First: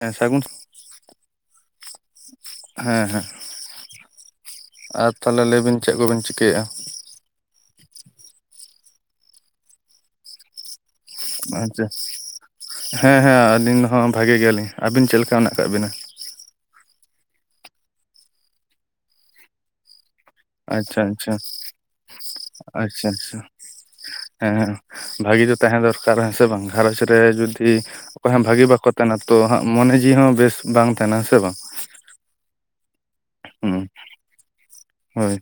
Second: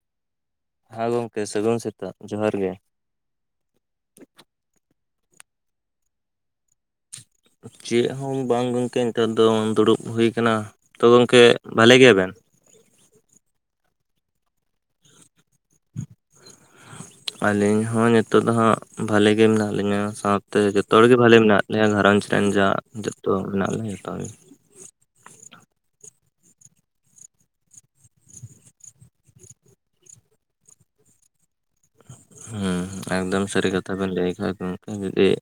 ᱦᱮᱸ ᱥᱟᱹᱜᱩᱱ ᱦᱮᱸ ᱜᱚᱢᱠᱮ ᱥᱟᱹᱜᱩᱱ ᱥᱮᱛᱟᱜ ᱡᱚᱦᱟᱨ ᱜᱮ ᱦᱮᱸ ᱦᱮᱸ ᱟᱨ ᱛᱟᱦᱚᱞᱮ ᱞᱟᱹᱭ ᱵᱤᱱ ᱪᱮᱫ ᱠᱚᱵᱤᱱ ᱪᱤᱠᱟᱹᱭᱮᱫ-ᱟ ᱪᱮᱫ ᱦᱚᱸ ᱵᱟᱝ ᱜᱚᱝᱠᱮ ᱱᱮᱛᱟᱨ ᱫᱚ ᱫᱩᱲᱩᱵ ᱦᱩᱭ ᱟᱠᱟᱱᱟ ᱛᱚ ᱜᱚᱝᱠᱮ ᱟᱪᱪᱷᱟ ᱵᱷᱟᱞᱮ ᱜᱮᱭᱟ ᱵᱮᱱ ᱦᱮᱸ ᱦᱮᱸ ᱟᱹᱞᱤᱧ ᱦᱚᱸ ᱵᱷᱟᱜᱤ ᱜᱮᱭᱟᱞᱤᱧ ᱟᱹᱵᱤᱱ ᱪᱮᱫ ᱞᱮᱠᱟ ᱢᱮᱱᱟᱜ ᱟᱠᱟᱜ ᱵᱤᱱᱟ ᱟᱹᱞᱤᱧ ᱦᱚᱸ ᱱᱤᱛᱚᱜ ᱫᱚ ᱦᱟᱸᱜ ᱵᱷᱟᱞᱮ ᱜᱮ ᱢᱮᱱᱟᱜ ᱞᱤᱧᱟ ᱥᱟᱶᱛᱮ ᱡᱚᱛᱚ ᱟᱪᱪᱷᱟ ᱦᱚᱲ ᱜᱮ ᱟᱪᱪᱷᱟ ᱵᱷᱟᱞᱮ ᱢᱮᱱᱟᱜ ᱞᱮᱭᱟ ᱜᱷᱟᱨᱚᱸᱡᱽ ᱨᱮᱱ ᱡᱟ ᱟᱪᱪᱷᱟ ᱡᱚᱛᱚ ᱟᱪᱪᱷᱟ ᱢᱮᱱᱟᱜ ᱞᱮᱭᱟ ᱡᱚᱛᱚ ᱦᱮᱸ ᱦᱮᱸ ᱵᱷᱟᱹᱜᱤ ᱫᱚ ᱛᱟᱦᱮᱸ ᱫᱚᱨᱠᱟᱨ ᱟ ᱦᱮᱸ ᱥᱮ ᱵᱟᱝ ᱜᱷᱟᱨᱚᱸᱧᱡᱽ ᱨᱮ ᱡᱩᱫᱤ ᱚᱠᱚᱭ ᱦᱚᱸ ᱵᱷᱟᱜᱤ ᱵᱟᱠᱚ ᱛᱟᱦᱮᱱᱟ ᱛᱚ ᱢᱚᱱᱮ ᱡᱤᱣᱤ ᱦᱚᱸ ᱵᱮᱥ ᱵᱟᱝ ᱛᱟᱦᱮᱱᱟ ᱥᱮ ᱵᱟᱝ ᱦᱮᱸ ᱮᱠᱫᱚᱢ ᱥᱟᱹᱨᱤ ᱦᱩᱸ ᱠᱟᱛᱷᱟ ᱵᱮᱱ ᱞᱟᱹᱭ ᱟᱠᱟᱫ ᱟ ᱜᱚᱝᱠᱮ ᱡᱩᱫᱤ ᱦᱳᱭ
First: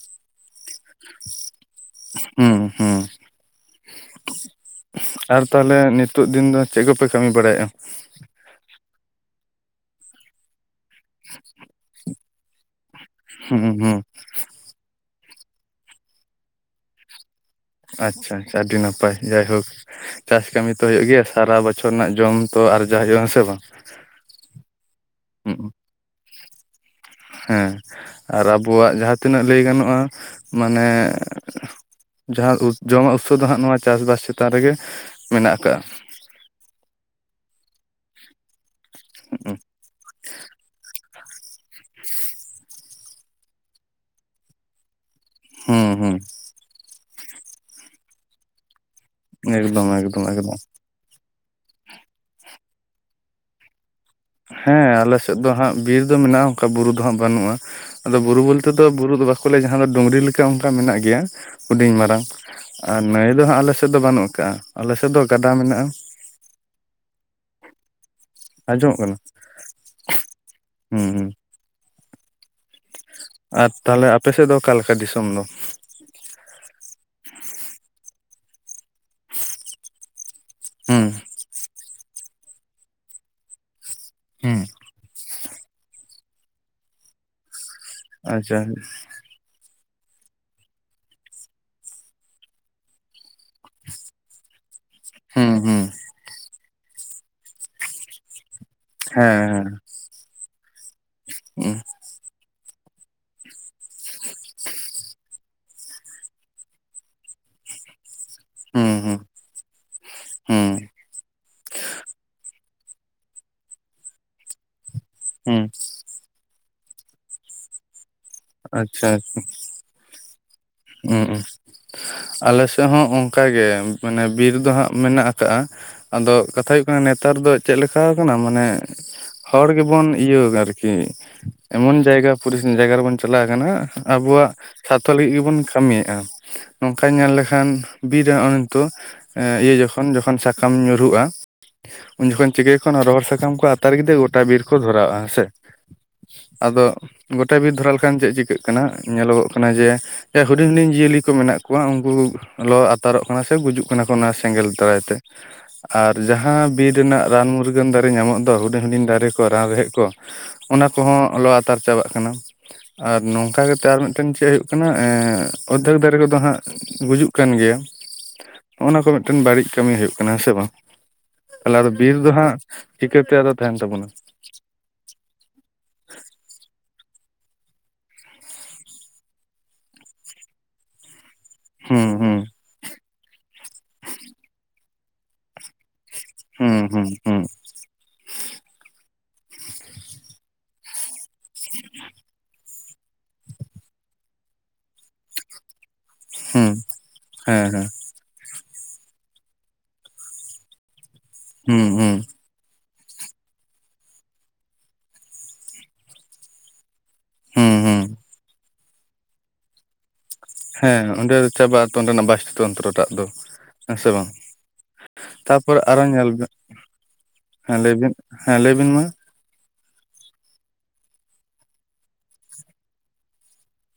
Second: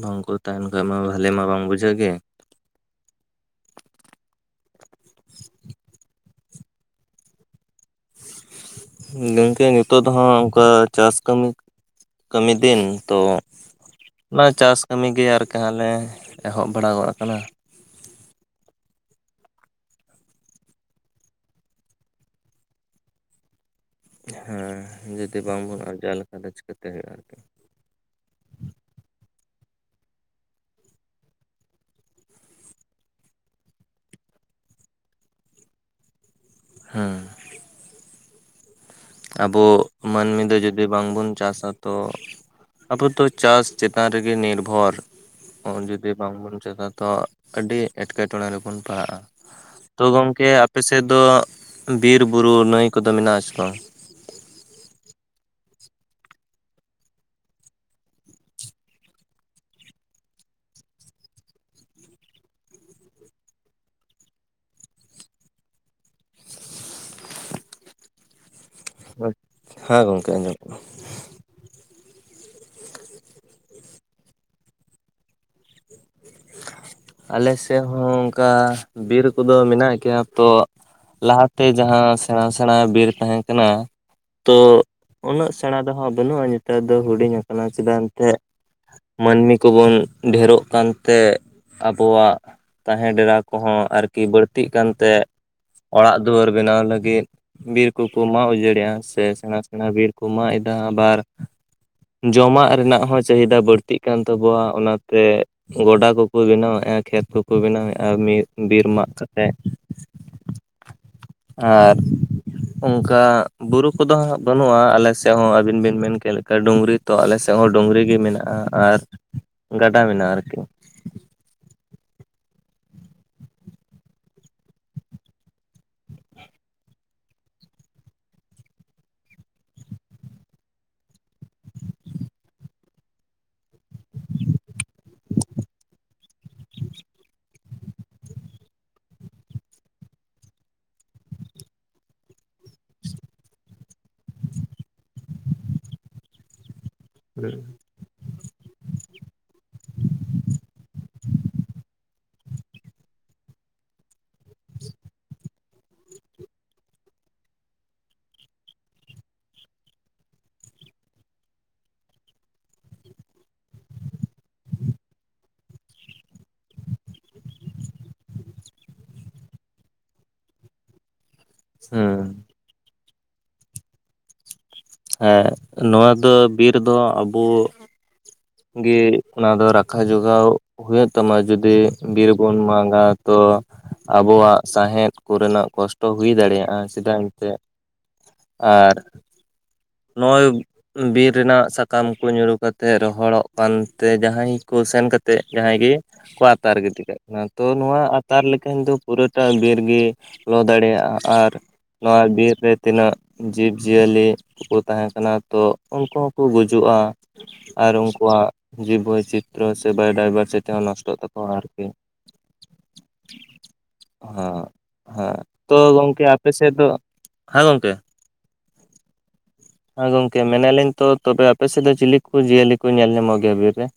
ᱵᱟᱝᱠᱚ ᱛᱟᱦᱮᱱ ᱠᱷᱟᱡ ᱢᱟ ᱵᱷᱟᱞᱮ ᱢᱟ ᱵᱟᱝ ᱵᱩᱡᱷᱟᱹᱜ ᱜᱮ ᱦᱩᱸ ᱦᱩᱸ ᱟᱨ ᱛᱟᱦᱚᱞᱮ ᱱᱤᱛ ᱱᱤᱛᱜ ᱫᱤᱱ ᱫᱚ ᱪᱮᱫ ᱠᱚᱯᱮ ᱠᱟᱹᱢᱤ ᱵᱟᱲᱟᱭᱮᱫᱼᱟ᱾ ᱜᱚᱢᱠᱮ ᱱᱤᱛᱚᱜ ᱫᱚ ᱦᱟᱸᱜ ᱚᱱᱠᱟ ᱪᱟᱥ ᱠᱟᱹᱢᱤ ᱠᱟᱹᱢᱤ ᱫᱤᱱ᱾ ᱛᱚ ᱦᱩᱸ ᱦᱩᱸ ᱚᱱᱟ ᱪᱟᱥ ᱠᱟᱹᱢᱤ ᱜᱮ ᱟᱨᱠᱤ ᱦᱟᱸᱜ ᱞᱮ ᱮᱦᱚᱵ ᱵᱟᱲᱟ ᱜᱚᱫ ᱟᱠᱟᱱᱟ᱾ ᱟᱪᱪᱷᱟ ᱟᱪᱪᱷᱟ ᱟᱹᱰᱤ ᱱᱟᱯᱟᱭ ᱡᱟᱭᱦᱳᱠ᱾ ᱪᱟᱥ ᱠᱟᱹᱢᱤ ᱛᱚ ᱦᱩᱭᱩᱜ ᱜᱮᱭᱟ ᱥᱟᱨᱟ ᱵᱚᱪᱷᱚᱨ ᱨᱮᱱᱟᱜ ᱡᱚᱢ ᱛᱚ ᱟᱨᱡᱟᱣ ᱦᱩᱭᱩᱜᱼᱟ ᱥᱮ ᱵᱟᱝ᱾ ᱦᱮᱸ ᱡᱩᱫᱤ ᱦᱩᱸ ᱵᱟᱝᱵᱚᱱ ᱟᱨᱡᱟᱣ ᱞᱮᱠᱷᱟᱱ ᱫᱚ ᱪᱤᱠᱟᱹᱛᱮ ᱦᱩᱭᱩᱜᱼᱟ ᱟᱨᱠᱤ ᱦᱮᱸ ᱟᱨ ᱟᱵᱚᱣᱟᱜ ᱡᱟᱦᱟᱸ ᱛᱤᱱᱟᱹᱜ ᱞᱟᱹᱭ ᱜᱟᱱᱚᱜᱼᱟ ᱢᱟᱱᱮ ᱡᱟᱦᱟᱸ ᱡᱚᱢᱟᱜ ᱩᱛᱥᱚ ᱫᱚ ᱦᱟᱸᱜ ᱱᱚᱣᱟ ᱪᱟᱥᱵᱟᱥ ᱪᱮᱛᱟᱱ ᱨᱮᱜᱮ ᱢᱮᱱᱟᱜ ᱟᱠᱟᱜ ᱟ᱾ ᱦᱮᱸ [unintelligible] ᱟᱵᱚ ᱢᱟᱹᱱᱢᱤ ᱫᱚ ᱡᱚᱫᱤ ᱵᱟᱝᱵᱩᱱ ᱪᱟᱥᱟ ᱛᱚ ᱟᱵᱚ ᱫᱚ ᱪᱟᱥ ᱪᱮᱛᱟᱱ ᱨᱮᱜᱮ ᱱᱤᱨᱵᱷᱚᱨ᱾ ᱦᱚᱸ ᱦᱩᱸ ᱡᱩᱫᱤ ᱦᱩᱸ ᱵᱟᱝ ᱵᱚᱱ ᱪᱟᱥᱟ ᱛᱚ ᱟᱹᱰᱤ ᱮᱴᱠᱮᱴᱚᱬᱮ ᱨᱮᱵᱚᱱ ᱯᱟᱲᱦᱟᱜᱼᱟ᱾ ᱮᱠᱫᱚᱢ ᱛᱚ ᱮᱠᱫᱚᱢ ᱚᱢᱠᱮ ᱮᱠᱫᱚᱢ ᱟᱯᱮ ᱥᱮᱫ ᱫᱚ ᱵᱤᱨ ᱵᱩᱨᱩ ᱱᱟᱹᱭ ᱠᱚᱫᱚ ᱢᱮᱱᱟᱜ ᱟ ᱥᱮ ᱵᱟᱝ? ᱦᱮᱸ ᱟᱞᱮᱥᱮᱫ ᱫᱚ ᱦᱟᱸᱜ ᱵᱤᱨ ᱫᱚ ᱢᱮᱱᱟᱜᱼᱟ, ᱚᱱᱠᱟ ᱵᱩᱨᱩ ᱫᱚ ᱦᱟᱸᱜ ᱵᱟᱹᱱᱩᱜᱼᱟ᱾ ᱟᱫᱚ ᱵᱩᱨᱩ ᱵᱚᱞᱛᱮ ᱫᱚ ᱵᱩᱨᱩ ᱫᱚ ᱵᱟᱠᱚ ᱞᱟᱹᱭᱟ ᱡᱟᱦᱟᱸ ᱫᱚ ᱰᱩᱝᱨᱤ ᱞᱮᱠᱟ ᱚᱱᱠᱟ ᱢᱮᱱᱟᱜ ᱜᱮᱭᱟ ᱦᱩᱰᱤᱧ ᱢᱟᱨᱟᱝ᱾ ᱟᱨ ᱱᱟᱹᱭ ᱫᱚ ᱦᱟᱸᱜ ᱟᱞᱮ ᱥᱮᱫ ᱫᱚ ᱵᱟᱹᱱᱩᱜ ᱟᱠᱟᱟᱜᱼᱟ ᱟᱞᱮ ᱥᱮᱫ ᱫᱚ ᱜᱟᱰᱟ ᱢᱮᱱᱟᱜᱼᱟ᱾ ᱟᱸᱡᱚᱢᱚᱜ ᱠᱟᱱᱟ᱾ ᱦᱮᱸ ᱜᱚᱝᱠᱮ ᱟᱸᱡᱚᱢᱚᱜ ᱠᱟᱱᱟ ᱦᱩᱸ ᱦᱩᱸ ᱟᱨ ᱛᱟᱦᱚᱞᱮ ᱟᱯᱮ ᱥᱮᱫ ᱫᱚ ᱚᱠᱟᱞᱮᱠᱟ ᱫᱤᱥᱚᱢ ᱫᱚ? ᱟᱞᱮ ᱥᱮᱫ ᱦᱚᱸ ᱚᱱᱠᱟ ᱵᱤᱨ ᱠᱚᱫᱚ ᱢᱮᱱᱟᱜ ᱜᱮᱭᱟ ᱛᱚ ᱦᱩᱸ ᱞᱟᱦᱟᱛᱮ ᱡᱟᱦᱟᱸ ᱥᱮᱬᱟ ᱥᱮᱬᱟ ᱵᱤᱨ ᱛᱟᱦᱮᱸ ᱠᱟᱱᱟ ᱛᱚ ᱦᱩᱸ ᱩᱱᱟᱹᱜ ᱥᱮᱬᱟ ᱫᱚ ᱦᱟᱸᱜ ᱵᱟᱹᱱᱩᱜᱼᱟ ᱱᱮᱛᱟᱨ ᱫᱚ ᱦᱩᱰᱤᱧ ᱟᱠᱟᱱᱟ ᱪᱮᱫᱟᱜ ᱮᱱᱛᱮᱫ ᱟᱪᱪᱷᱟ ᱢᱟᱹᱱᱢᱤ ᱠᱚᱵᱚᱱ ᱰᱷᱮᱨᱚᱜ ᱠᱟᱱ ᱛᱮ ᱟᱵᱚᱣᱟᱜ ᱛᱟᱦᱮᱸ ᱰᱮᱨᱟ ᱠᱚᱦᱚᱸ ᱟᱨᱠᱤ ᱵᱟᱹᱲᱛᱤᱜ ᱠᱟᱱᱛᱮ ᱦᱩᱸ ᱦᱩᱸ ᱚᱲᱟᱜ ᱫᱩᱣᱟᱹᱨ ᱵᱮᱱᱟᱣ ᱞᱟᱹᱜᱤᱫ ᱵᱤᱨ ᱠᱚᱠᱚ ᱢᱟᱜ ᱩᱡᱟᱹᱲᱮᱜᱼᱟ᱾ ᱥᱮ ᱦᱮᱸ ᱥᱮᱬᱟ ᱥᱮᱬᱟ ᱵᱤᱨ ᱠᱚ ᱢᱟᱜ ᱮᱫᱟ, ᱟᱵᱟᱨ ᱦᱮᱸ ᱡᱚᱢᱟᱜ ᱨᱮᱱᱟᱜ ᱦᱚᱸ ᱪᱟᱹᱦᱤᱫᱟ ᱵᱟᱹᱲᱛᱤ ᱛᱤᱜ ᱠᱟᱱ ᱛᱟᱵᱚᱣᱟ ᱚᱱᱟᱛᱮ ᱜᱚᱰᱟ ᱠᱚᱠᱚ ᱵᱮᱱᱟᱣᱮᱫᱼᱟ ᱠᱷᱮᱛ ᱠᱚᱠᱚ ᱵᱮᱱᱟᱣᱮᱫᱼᱟ ᱢᱤᱫ ᱵᱤᱨ ᱦᱩᱸ ᱢᱟᱜ ᱦᱩᱸ ᱠᱟᱛᱮᱫ ᱦᱩᱸ ᱟᱨ ᱚᱱᱠᱟ ᱵᱩᱨᱩ ᱠᱚᱫᱚ ᱦᱟᱸᱜ ᱵᱟᱹᱱᱩᱜᱼᱟ ᱟᱞᱮ ᱥᱮᱫ ᱦᱚᱸ ᱦᱩᱸ ᱟᱹᱵᱤᱱ ᱵᱤᱱ ᱢᱮᱱ ᱠᱮᱫ ᱞᱮᱠᱟ᱾ ᱠᱟ ᱰᱩᱝᱨᱤ ᱛᱚ ᱟᱞᱮ ᱥᱮᱫ ᱦᱚᱸ ᱰᱩᱝᱨᱤ ᱜᱮ ᱢᱮᱱᱟᱜ ᱟᱪᱪᱷᱟ ᱟᱪᱪᱷᱟ ᱟᱨᱠᱤ ᱩᱸ ᱩᱸ ᱟᱞᱮ ᱥᱮᱫ ᱦᱚᱸ ᱚᱱᱠᱟᱜᱮ ᱢᱟᱱᱮ ᱵᱤᱨ ᱫᱚ ᱦᱟᱸᱜ ᱢᱮᱱᱟᱜ ᱟᱠᱟᱜᱼᱟ᱾ ᱟᱫᱚ ᱠᱟᱛᱷᱟ ᱦᱩᱭᱩᱜ ᱠᱟᱱᱟ ᱱᱮᱛᱟᱨ ᱫᱚ ᱪᱮᱫ ᱞᱮᱠᱟ ᱟᱠᱟᱱᱟ ᱢᱟᱱᱮ ᱦᱚᱲ ᱜᱮᱵᱚᱱ ᱤᱭᱟᱹ ᱟᱨᱠᱤ ᱮᱢᱚᱱ ᱡᱟᱭᱜᱟ ᱯᱚᱨᱤᱥᱤᱛ ᱡᱟᱭᱜᱟ ᱨᱮᱵᱚᱱ ᱪᱟᱞᱟᱣ ᱟᱠᱟᱱᱟ ᱟᱵᱚᱣᱟᱜ ᱥᱟᱨᱛᱷᱚ ᱞᱟᱹᱜᱤᱫ ᱜᱮᱵᱚᱱ ᱠᱟᱹᱢᱤᱭᱮᱫᱼᱟ ᱱᱚᱝᱠᱟ ᱧᱮᱞ ᱞᱮᱠᱷᱟᱱ ᱵᱤᱨ ᱨᱮ ᱱᱤᱛᱚᱜ ᱤᱭᱟᱹ ᱡᱚᱠᱷᱚᱱ ᱡᱚᱠᱷᱚᱱ ᱥᱟᱠᱟᱢ ᱧᱩᱨᱩᱜᱼᱟ ᱩᱱ ᱡᱚᱠᱷᱚᱱ ᱪᱤᱠᱟᱹᱭᱟᱠᱚ ᱨᱚᱦᱚᱲ ᱥᱟᱠᱟᱢ ᱠᱚ ᱟ [unintelligible] ᱜᱚᱴᱟ ᱵᱤᱨ ᱠᱚ ᱫᱷᱚᱨᱟᱣᱼᱟ ᱦᱮᱸᱥᱮ ᱟᱫᱚ ᱜᱚᱴᱟ ᱵᱤᱨ ᱫᱷᱚᱨᱟᱣ ᱠᱟᱱ ᱪᱮᱫ ᱪᱤᱠᱟᱹᱜ ᱠᱟᱱᱟ ᱧᱮᱞᱚᱜᱚᱜ ᱠᱟᱱᱟ ᱡᱮ ᱦᱩᱰᱤᱧ ᱦᱩᱰᱤᱧ ᱡᱤᱭᱟᱹᱞᱤ ᱠᱚ ᱢᱮᱱᱟᱜ ᱠᱚᱣᱟ ᱩᱱᱠᱩ ᱞᱚ ᱟᱛᱟᱨᱚᱜ ᱠᱟᱱᱟ ᱥᱮ ᱜᱩᱡᱩᱜ ᱠᱟᱱᱟ ᱠᱚ ᱚᱱᱟ ᱥᱮᱸᱜᱮᱞ ᱫᱟᱨᱟᱭ ᱛᱮ᱾ ᱟᱨ ᱡᱟᱦᱟᱸ ᱵᱤᱨ ᱨᱮᱱᱟᱜ ᱨᱟᱱ ᱢᱩᱨᱜᱟᱹᱱ ᱫᱟᱨᱮ ᱧᱟᱢᱚᱜ ᱫᱚ ᱦᱩᱰᱤᱧ ᱦᱩᱰᱤᱧ ᱫᱟᱨᱮ ᱠᱚ ᱨᱟᱱ ᱨᱮᱦᱮᱫ ᱠᱚ ᱚᱱᱟ ᱠᱚᱦᱚᱸ ᱞᱚ ᱟᱛᱟᱨ ᱪᱟᱵᱟᱜ ᱠᱟᱱᱟ᱾ ᱟᱨ ᱱᱚᱝᱠᱟ ᱠᱟᱛᱮᱜ ᱟᱨ ᱢᱤᱫᱴᱮᱱ ᱪᱮᱫ ᱦᱩᱭᱩᱜ ᱠᱟᱱᱟ ᱚᱫᱷᱭᱮᱠ ᱫᱟᱨᱮ ᱠᱚᱫᱚ ᱦᱟᱸᱜ ᱜᱩᱡᱩᱜ ᱠᱟᱱ ᱜᱮᱭᱟ, ᱱᱚᱜᱼ ᱱᱟ ᱠᱚ ᱢᱤᱫᱴᱮᱱ ᱵᱟᱹᱲᱤᱡ ᱠᱟᱹᱢᱤ ᱦᱩᱭᱩᱜ ᱠᱟᱱᱟ ᱦᱮᱸ ᱥᱮ ᱵᱟᱝ᱾ ᱛᱟᱦᱚᱞᱮ ᱟᱫᱚ ᱵᱤᱨ ᱦᱩᱸ ᱫᱚ ᱦᱟᱸᱜ ᱪᱤᱠᱟᱹᱛᱮ ᱟᱫᱚ ᱛᱟᱸᱦᱮᱱ ᱛᱟᱵᱚᱱᱟ᱾ ᱦᱮᱸ ᱱᱚᱣᱟ ᱫᱚ ᱵᱤᱨ ᱫᱚ ᱟᱵᱚ ᱜᱮ ᱚᱱᱟ ᱫᱚ ᱨᱟᱠᱷᱟ ᱡᱚᱜᱟᱣ ᱦᱩᱭᱩᱜ ᱛᱟᱢᱟ ᱡᱩᱫᱤ ᱦᱩᱸ ᱵᱤᱨ ᱦᱩᱸ ᱵᱚᱱ ᱢᱟᱜᱟ ᱛᱚ ᱟᱵᱚᱣᱟᱜ ᱥᱟᱦᱮᱫ ᱠᱚᱨᱮᱱᱟᱜ ᱠᱚᱥᱴᱚ ᱛᱚ ᱦᱩᱭ ᱫᱟᱲᱮᱭᱟᱜᱼᱟ ᱦᱩᱸ ᱦᱩᱸ ᱪᱮᱫᱟᱜ ᱦᱩᱸ ᱮᱱᱛᱮᱫ ᱟᱨ ᱱᱚᱜᱼᱚᱭ ᱵᱤᱨ ᱨᱮᱱᱟᱜ ᱥᱟᱠᱟᱢ ᱠᱚ ᱧᱩᱨᱩ ᱠᱟᱛᱮ ᱛᱮ ᱨᱚᱦᱚᱲᱚᱜ ᱠᱟᱱᱛᱮ ᱡᱟᱦᱟᱸᱭ ᱠᱚ ᱥᱮᱱ ᱠᱟᱛᱮ ᱡᱟᱦᱟᱸᱭ ᱜᱮ ᱠᱚ ᱦᱩᱸ ᱟᱛᱟᱨ ᱜᱤᱫ ᱠᱟᱜ ᱠᱟᱱᱟ ᱦᱮᱸ ᱛᱚ ᱦᱮᱸ ᱱᱚᱣᱟ ᱛᱟᱨ ᱞᱮᱠᱷᱟᱱ ᱫᱚ ᱯᱩᱨᱟᱹᱴᱟ ᱵᱤᱨ ᱜᱮ ᱞᱚ ᱫᱟᱲᱮᱭᱟᱜᱼᱟ ᱟᱨ ᱦᱩᱸ ᱦᱩᱸ ᱱᱚᱣᱟ ᱵᱤᱨ ᱨᱮ ᱛᱤᱱᱟᱹᱜ ᱡᱤᱵᱽ-ᱡᱤᱭᱟᱹᱞᱤ ᱠᱚ ᱛᱟᱦᱮᱸ ᱠᱟᱱᱟ ᱛᱚ ᱩᱱᱠᱩ ᱦᱚᱸᱠᱚ ᱜᱩᱡᱩᱜᱼᱟ ᱾ ᱦᱩᱸ ᱟᱨ ᱦᱩᱸ ᱩᱱᱠᱩᱣᱟᱜ ᱡᱤᱵᱽ ᱵᱳᱭᱪᱤᱛᱨᱚ ᱥᱮ ᱵᱟᱰᱟᱭ ᱵᱟᱨᱥᱮᱜ ᱦᱮᱸ ᱚᱸᱰᱮ ᱪᱟᱵᱟᱜ-ᱟ ᱛᱚ ᱚᱸᱰᱮᱱᱟᱜ ᱵᱟᱥᱛᱩ ᱛᱚᱱᱛᱨᱚ ᱴᱟᱜ ᱫᱚ ᱦᱮᱸ ᱥᱮ ᱵᱟᱝ ᱦᱮᱸ ᱛᱚ ᱛᱟᱯᱚᱨᱮ ᱟᱨᱚ ᱜᱚᱝᱠᱮ ᱧᱮᱞ ᱵᱤᱱ ᱟᱯᱮ ᱥᱮᱫ ᱫᱚ ᱦᱮᱸ ᱞᱟᱹᱭ ᱵᱤᱱ ᱦᱮᱸ ᱞᱟᱹᱭ ᱵᱤᱱ ᱢᱟ ᱦᱮᱸ ᱜᱚᱝᱠᱮ ᱢᱮᱱᱟᱞᱤᱧ ᱛᱚ ᱛᱚᱵᱮ ᱟᱯᱮ ᱥᱮᱫ ᱫᱚ ᱪᱤᱞᱤ ᱠᱚ ᱡᱤᱭᱟᱹᱞᱤ ᱠᱚ ᱧᱮᱞ ᱧᱟᱢᱚᱜ ᱜᱮᱭᱟ ᱵᱤᱨ ᱨᱮ ᱾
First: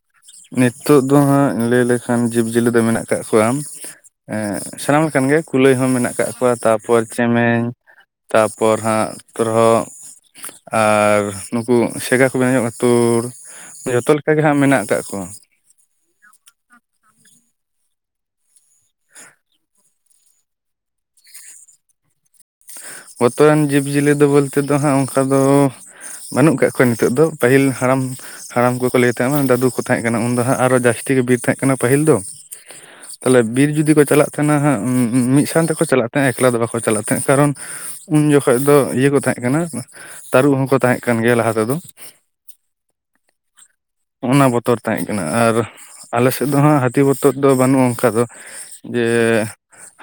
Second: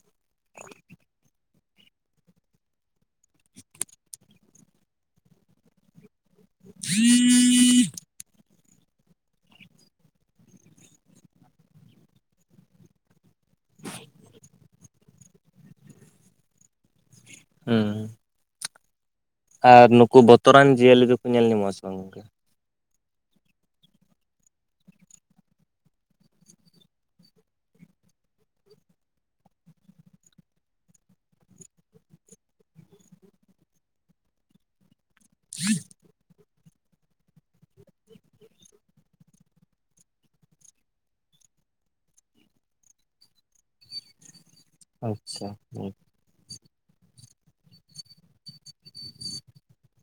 ᱱᱤᱛᱳᱜ ᱫᱚ ᱦᱟᱸᱜ ᱞᱟᱹᱭ ᱞᱮᱠᱷᱟᱱ ᱡᱤᱵᱽᱼᱡᱤᱭᱟᱹᱞᱤ ᱫᱚ ᱢᱮᱱᱟᱜ ᱠᱟᱜ ᱠᱚᱣᱟ ᱥᱟᱱᱟᱢ ᱞᱮᱠᱟᱱ ᱜᱮ ᱠᱩᱞᱟᱹᱭ ᱦᱚᱸ ᱢᱮᱱᱟᱜ ᱠᱟᱜ ᱠᱚᱣᱟ ᱛᱟᱨᱯᱚᱨ ᱪᱮᱢᱮᱧ ᱛᱟᱨᱯᱚᱨ ᱯᱚᱨ ᱦᱟᱜ ᱯᱨᱚ ᱟᱨ ᱱᱩᱠᱩ ᱥᱮᱜᱟ ᱠᱚ ᱵᱮᱱ ᱧᱚᱜᱼᱟᱛᱳᱲ ᱡᱷᱚᱛᱚ ᱞᱮᱠᱟ ᱜᱮ ᱦᱟᱸᱜ ᱢᱮᱱᱟᱜ ᱠᱟᱜ ᱠᱚ ᱦᱮᱸ ᱟᱨ ᱱᱩᱠᱩ ᱵᱚᱛᱚᱨᱟᱱ ᱡᱤᱭᱟᱹᱞᱤ ᱫᱚᱠᱚ ᱧᱮᱞ ᱧᱟᱢᱚᱜ ᱟᱥᱮ ᱵᱟᱝ ᱜᱚᱝᱠᱮ ᱵᱚᱛᱚᱨᱟᱱ ᱡᱤᱵᱽ-ᱡᱤᱭᱟᱹᱞᱤ ᱫᱚ ᱵᱚᱞᱛᱮ ᱫᱚ ᱦᱟᱸᱜ ᱚᱱᱠᱟ ᱫᱚ ᱵᱟᱹᱱᱩᱜ ᱠᱟᱜ ᱠᱚᱣᱟ ᱱᱤᱛᱚᱜ ᱫᱚ ᱯᱟᱹᱦᱤᱞ ᱦᱟᱲᱟᱢ ᱦᱟᱲᱟᱢ ᱠᱚᱠᱚ ᱞᱟᱹᱭ ᱛᱟᱦᱮᱸᱫᱱᱟ ᱫᱟᱹᱫᱩ ᱠᱚ ᱛᱟᱦᱮᱸ ᱠᱟᱱᱟ ᱩᱱ ᱫᱚ ᱦᱟᱸᱜ ᱟᱨᱚ ᱡᱟᱹᱥᱛᱤ ᱜᱮ ᱵᱤᱨ ᱛᱟᱦᱮᱸ ᱠᱟᱱᱟ ᱯᱟᱹᱦᱤᱞ ᱫᱚ ᱾ ᱛᱟᱞᱦᱮ ᱵᱤᱨ ᱡᱩᱫᱤ ᱠᱚ ᱪᱟᱞᱟᱜ ᱛᱟᱦᱮᱱᱟ ᱢᱤᱫ ᱥᱟᱶ ᱛᱮᱠᱚ ᱪᱟᱞᱟᱜ ᱛᱟᱦᱮᱸᱱᱟ ᱮᱠᱞᱟ ᱫᱚ ᱵᱟᱠᱚ ᱪᱟᱞᱟᱜ ᱛᱟᱦᱮᱸᱜ ᱠᱟᱨᱚᱱ ᱩᱱ ᱡᱚᱠᱷᱚᱱ ᱫᱚ ᱤᱭᱟᱹ ᱠᱚ ᱛᱟᱦᱮᱸ ᱠᱟᱱᱟ ᱛᱟᱹᱨᱩᱵ ᱦᱚᱸᱠᱚ ᱛᱟᱦᱮᱸ ᱠᱟᱱ ᱜᱮᱭᱟ ᱞᱟᱦᱟ ᱛᱮᱫᱚ ᱾ ᱚᱱᱟ ᱵᱚᱛᱚᱨ ᱛᱟᱦᱮᱸ ᱠᱟᱱᱟ ᱟᱪᱪᱷᱟ ᱟᱨ ᱟᱞᱮ ᱥᱮᱫ ᱫᱚ ᱦᱟᱸᱜ ᱦᱟᱹᱛᱤ ᱵᱚᱛᱚᱨ ᱫᱚ ᱵᱟᱹᱱᱩᱜᱼᱟ ᱚᱱᱠᱟ ᱫᱚ ᱡᱮ